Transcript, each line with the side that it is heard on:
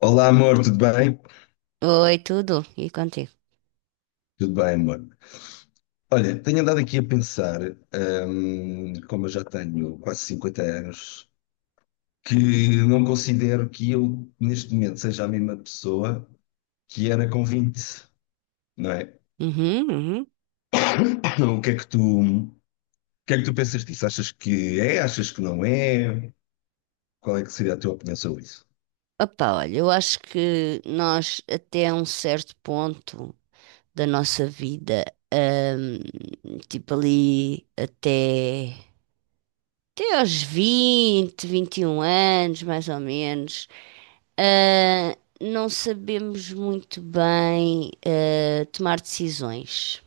left: Olá, amor, tudo bem?
right: Oi, tudo? E contigo?
left: Tudo bem, amor. Olha, tenho andado aqui a pensar, como eu já tenho quase 50 anos, que não considero que eu, neste momento, seja a mesma pessoa que era com 20, não é?
right: Uhum, uhum.
left: O que é que tu, o que é que tu pensas disso? Achas que é? Achas que não é? Qual é que seria a tua opinião sobre isso?
right: Opa, olha, eu acho que nós, até um certo ponto da nossa vida, ahm, tipo ali até aos 20, 21 anos, mais ou menos, ah, não sabemos muito bem, tomar decisões.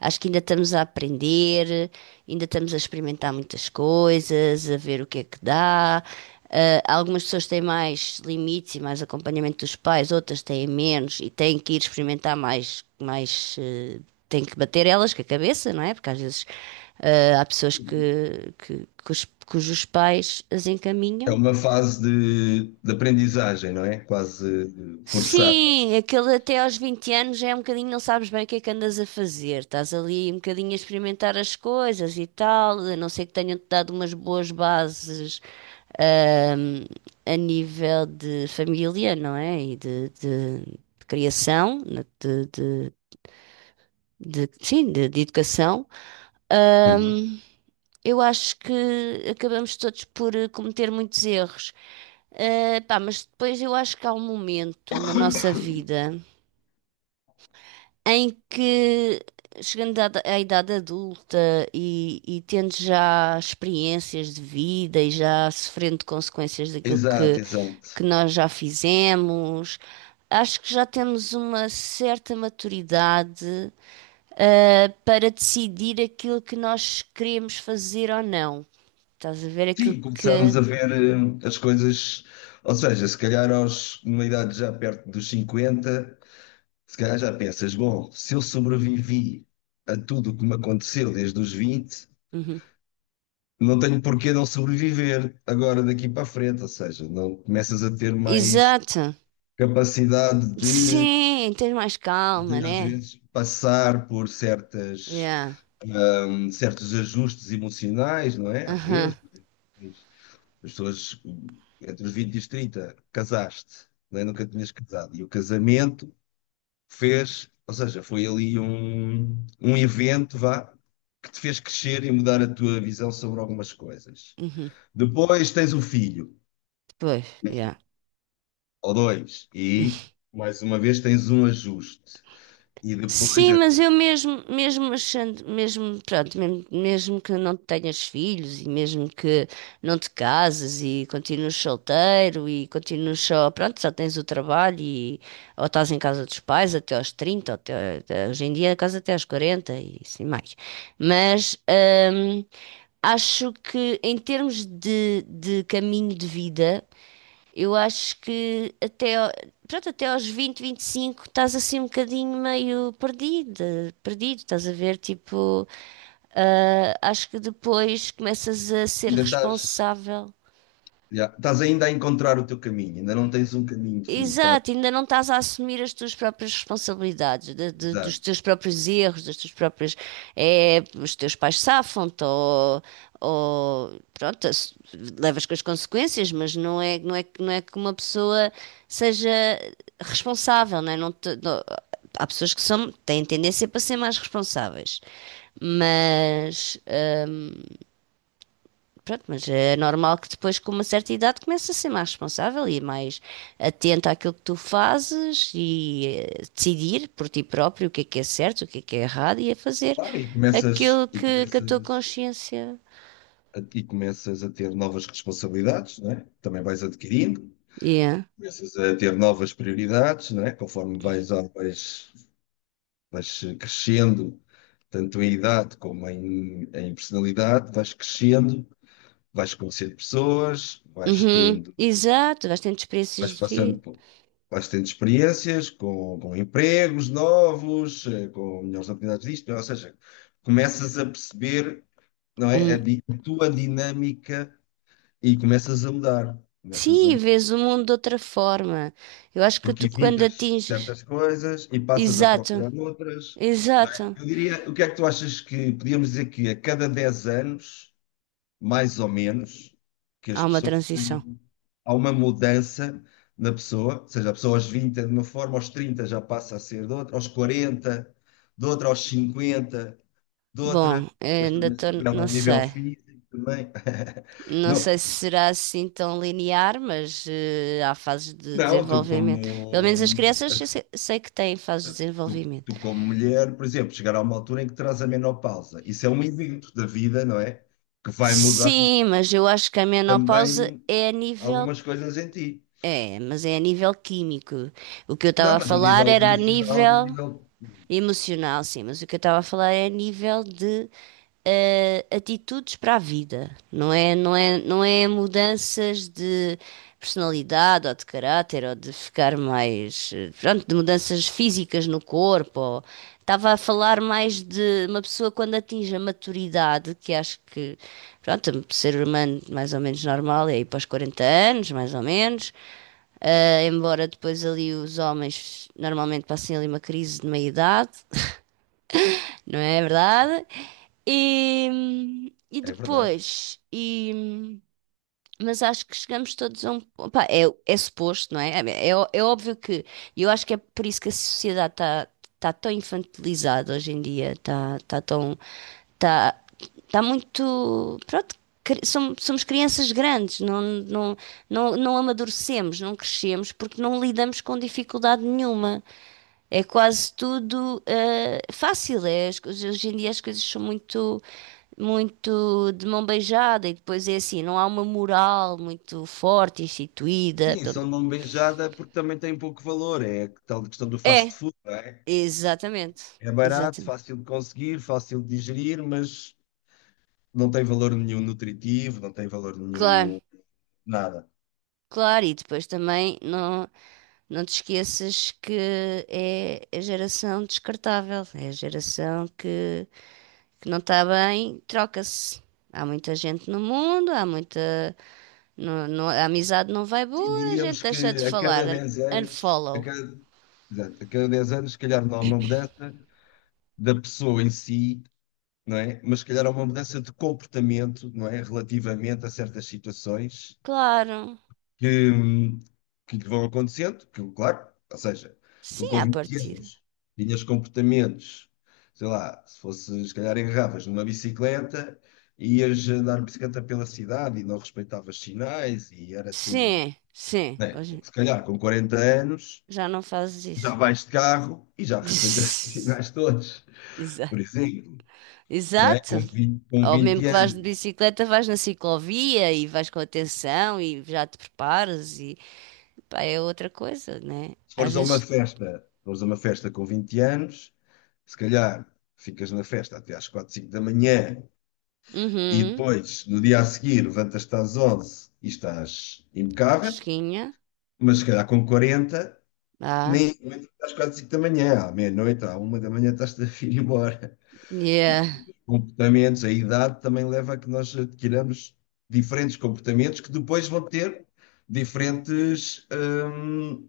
right: Acho que ainda estamos a aprender, ainda estamos a experimentar muitas coisas, a ver o que é que dá. Algumas pessoas têm mais limites e mais acompanhamento dos pais, outras têm menos e têm que ir experimentar mais, têm que bater elas com a cabeça, não é? Porque às vezes há pessoas que cujos pais as
left: É
right: encaminham.
left: uma fase de aprendizagem, não é? Quase forçada.
right: Sim, aquele até aos 20 anos é um bocadinho, não sabes bem o que é que andas a fazer. Estás ali um bocadinho a experimentar as coisas e tal, a não ser que tenham-te dado umas boas bases, ahm, a nível de família, não é? E de criação, né? Sim, de educação.
left: Uhum.
right: Ahm, eu acho que acabamos todos por cometer muitos erros. Pá, mas depois eu acho que há um momento na nossa vida, em que, chegando à idade adulta e tendo já experiências de vida e já sofrendo consequências daquilo
left: Exato,
right: que
left: exato.
right: nós já fizemos, acho que já temos uma certa maturidade, para decidir aquilo que nós queremos fazer ou não. Estás a ver aquilo
left: Sim,
right: que.
left: começámos a ver as coisas, ou seja, se calhar numa idade já perto dos cinquenta, se calhar já pensas, bom, se eu sobrevivi a tudo o que me aconteceu desde os 20,
right: Uhum.
left: não tenho porquê não sobreviver agora daqui para a frente, ou seja, não começas a ter mais
right: Exato.
left: capacidade de,
right: Sim, tens mais calma,
left: de às
right: né?
left: vezes passar por certas,
right: Yeah.
left: certos ajustes emocionais, não é? Às
right: Aham.
left: vezes, as pessoas entre os 20 e os 30 casaste, né? Nunca tinhas casado. E o casamento fez, ou seja, foi ali um evento, vá, que te fez crescer e mudar a tua visão sobre algumas coisas.
right: Uhum.
left: Depois tens um filho,
right: Pois, yeah.
left: ou dois, e mais uma vez tens um ajuste. E depois
right: Sim, mas eu mesmo, mesmo achando, mesmo, pronto, mesmo, mesmo que não tenhas filhos e mesmo que não te cases e continues solteiro e continues só, pronto, só tens o trabalho e ou estás em casa dos pais até aos 30 ou até hoje em dia casa até aos 40 e assim mais. Mas hum, acho que em termos de caminho de vida, eu acho que pronto, até aos 20, 25 estás assim um bocadinho meio perdida, perdido, estás a ver, tipo, acho que depois começas a ser
left: ainda estás,
right: responsável.
left: já, estás ainda a encontrar o teu caminho, ainda não tens um caminho definido, tá?
right: Exato, ainda não estás a assumir as tuas próprias responsabilidades, dos
left: Exato.
right: teus próprios erros, das tuas próprias. É, os teus pais safam-te ou, ou. Pronto, levas com as consequências, mas não é não é que uma pessoa seja responsável, não é? Há pessoas que são, têm tendência para ser mais responsáveis, mas. hum, Pronto, mas é normal que depois, com uma certa idade, comece a ser mais responsável e mais atenta àquilo que tu fazes e decidir por ti próprio o que é certo, o que é errado e a fazer
left: Claro, e começas,
right: aquilo
left: e
right: que a tua
left: começas
right: consciência.
left: e começas a ter novas responsabilidades, não é? Também vais adquirindo,
right: Yeah.
left: começas a ter novas prioridades, não é? Conforme vais crescendo, tanto em idade como em personalidade, vais crescendo, vais conhecendo pessoas, vais
right: Uhum.
left: tendo,
right: Exato, vais tendo
left: vais
right: experiências de vida.
left: passando por. Vais tendo experiências com empregos novos, com melhores oportunidades disto, ou seja, começas a perceber, não é,
right: Um...
left: a tua dinâmica e começas a
right: Sim,
left: mudar,
right: vês o mundo de outra forma. Eu acho que
left: porque
right: tu, quando
left: evitas
right: atinges.
left: certas coisas e passas a
right: Exato,
left: procurar outras, não é?
right: exato.
left: Eu diria, o que é que tu achas que podíamos dizer que a cada 10 anos, mais ou menos, que as
right: Há uma
left: pessoas
right: transição.
left: têm, há uma mudança na pessoa, ou seja, a pessoa aos 20 é de uma forma, aos 30 já passa a ser de outra, aos 40 de outra, aos 50 de outra.
right: Bom,
left: Depois
right: ainda
left: também se
right: estou,
left: revela
right: não
left: a nível
right: sei.
left: físico também.
right: Não
left: Não,
right: sei se será assim tão linear, mas há fases de
left: não,
right: desenvolvimento. Pelo menos as crianças eu sei, que têm fases de desenvolvimento.
left: tu como mulher, por exemplo, chegar a uma altura em que terás a menopausa. Isso é um evento da vida, não é? Que vai mudar
right: Sim, mas eu acho que a menopausa
left: também
right: é a nível.
left: algumas coisas em ti.
right: É, mas é a nível químico. O que eu estava
left: Não,
right: a
left: mas a
right: falar
left: nível
right: era a
left: emocional e a
right: nível
left: nível.
right: emocional, sim, mas o que eu estava a falar é a nível de atitudes para a vida, não é mudanças de personalidade ou de caráter ou de ficar mais, pronto, de mudanças físicas no corpo. Estava a falar mais de uma pessoa quando atinge a maturidade, que acho que, pronto, um ser humano mais ou menos normal é ir para os 40 anos, mais ou menos, embora depois ali os homens normalmente passem ali uma crise de meia-idade, não é verdade? E
left: É verdade.
right: depois, mas acho que chegamos todos a um. Opa, é suposto, não é? É óbvio que. E eu acho que é por isso que a sociedade está tá tão infantilizada hoje em dia. Está tão. Está tá muito. Pronto, somos crianças grandes, não amadurecemos, não crescemos porque não lidamos com dificuldade nenhuma. É quase tudo fácil. É, hoje em dia as coisas são muito muito de mão beijada e depois é assim, não há uma moral muito forte instituída.
left: Sim, são de mão beijada porque também tem pouco valor. É a tal questão do fast
right: É,
left: food, não é?
right: exatamente,
left: É barato,
right: exatamente.
left: fácil de conseguir, fácil de digerir, mas não tem valor nenhum nutritivo, não tem valor
right: Claro,
left: nenhum nada.
right: claro, e depois também não te esqueças que é a geração descartável, é a geração que não está bem, troca-se. Há muita gente no mundo, há muita. A amizade não vai
left: Sim,
right: boa, a gente
left: diríamos
right: deixa de
left: que a
right: falar.
left: cada 10 anos. A
right: Unfollow.
left: cada Exato. A cada 10 anos, se calhar não há uma mudança da pessoa em si, não é? Mas se calhar há uma mudança de comportamento, não é? Relativamente a certas situações
right: Claro.
left: que, hum, que lhe vão acontecendo, que, claro, ou seja, tu
right: Sim,
left: com
right: à
left: 20
right: partida.
left: anos tinhas comportamentos, sei lá, se fosse, se calhar agarravas numa bicicleta, ias andar de bicicleta pela cidade e não respeitavas sinais e era tudo,
right: Sim, sim,
left: não é?
right: hoje
left: Se calhar com 40 anos,
right: já não
left: já
right: fazes
left: vais de carro e já respeitas os
right: isso.
left: sinais todos. Por
right: Exato.
left: exemplo, não é?
right: Exato.
left: Com vinte com
right: Ou mesmo
left: vinte
right: que vais de
left: anos,
right: bicicleta, vais na ciclovia e vais com atenção e já te preparas e pá, é outra coisa, né?
left: se
right: Às
left: fores a uma
right: vezes,
left: festa, se fores a uma festa com 20 anos, se calhar ficas na festa até às 4, 5 da manhã e
right: uhum,
left: depois, no dia a seguir, levantas-te às 11 e estás impecável,
right: fresquinha.
left: mas se calhar com 40
right: Ah,
left: nem aguentas até às 4, 5 da manhã, à meia-noite, à uma da manhã estás-te a vir embora.
right: yeah.
left: Comportamentos, a idade também leva a que nós adquiramos diferentes comportamentos que depois vão ter diferentes hum,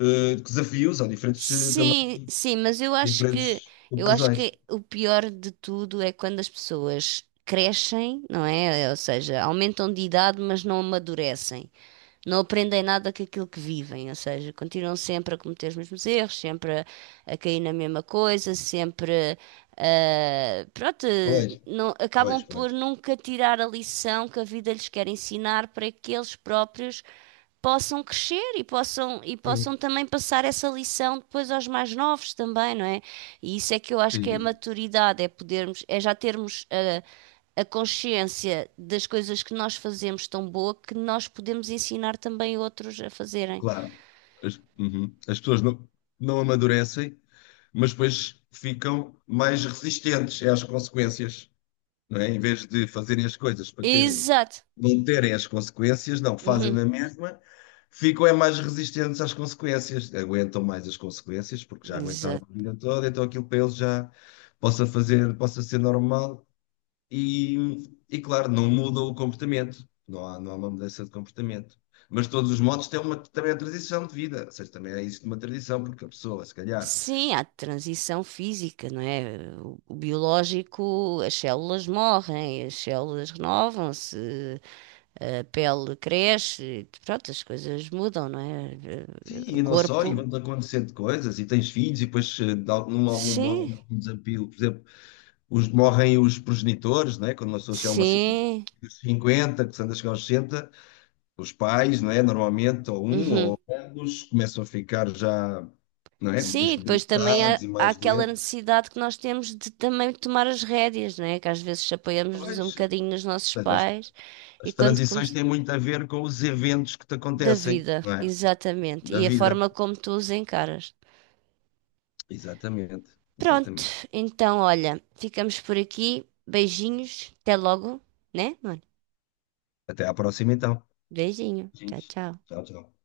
left: eh, desafios ou diferentes
right: Sim,
left: também
right: sim, mas eu acho que
left: diferentes
right: eu acho
left: conclusões.
right: que o pior de tudo é quando as pessoas crescem, não é? Ou seja, aumentam de idade, mas não amadurecem. Não aprendem nada com aquilo que vivem, ou seja, continuam sempre a cometer os mesmos erros, sempre a cair na mesma coisa, sempre, pronto,
left: Pois,
right: não,
left: pois,
right: acabam
left: pois.
right: por nunca tirar a lição que a vida lhes quer ensinar para que eles próprios possam crescer e possam
left: Sim,
right: também passar essa lição depois aos mais novos também, não é? E isso é que eu acho que é a
left: sim.
right: maturidade, é podermos, é já termos a consciência das coisas que nós fazemos tão boa que nós podemos ensinar também outros a fazerem.
left: Claro. Uhum. As pessoas não, não amadurecem, mas depois ficam mais resistentes às consequências, não é? Em vez de fazerem as coisas para terem,
right: Exato.
left: não terem as consequências, não, fazem
right: Uhum.
left: na mesma, ficam é mais resistentes às consequências, aguentam mais as consequências, porque já aguentaram a
right: Exato.
left: vida toda, então aquilo para eles já possa fazer, possa ser normal e, claro, não muda o comportamento, não há uma mudança de comportamento. Mas de todos os modos tem uma, também a tradição de vida, ou seja, também é isso de uma tradição, porque a pessoa, se calhar,
right: Sim, há transição física, não é? O biológico, as células morrem, as células renovam-se, a pele cresce, pronto, as coisas mudam, não é?
left: sim,
right: O
left: e não só, e
right: corpo.
left: vão-te acontecendo coisas, e tens filhos, e depois, de algum modo,
right: Sim,
left: de algum desafio, por exemplo, morrem os progenitores, né? Quando uma pessoa chega a uma
right: sim.
left: dos 50, que se anda a chegar aos 60 os pais, não é? Normalmente, ou um
right: Uhum.
left: ou ambos, começam a ficar já, não é?
right: Sim,
left: Mais
right: e depois também há,
left: debilitados e
right: há
left: mais
right: aquela
left: doentes.
right: necessidade que nós temos de também tomar as rédeas, né? Que às vezes
left: Mas,
right: apoiamos-nos
left: ou
right: um bocadinho
left: seja,
right: nos nossos
left: as,
right: pais e
left: as transições têm muito a ver com os eventos que te
right: da
left: acontecem,
right: vida,
left: não é?
right: exatamente,
left: Da
right: e a
left: vida.
right: forma como tu os encaras.
left: Exatamente,
right: Pronto,
left: exatamente.
right: então olha, ficamos por aqui. Beijinhos, até logo, né, mano?
left: Até à próxima, então.
right: Beijinho, tchau,
left: Gente,
right: tchau.
left: tchau, tchau.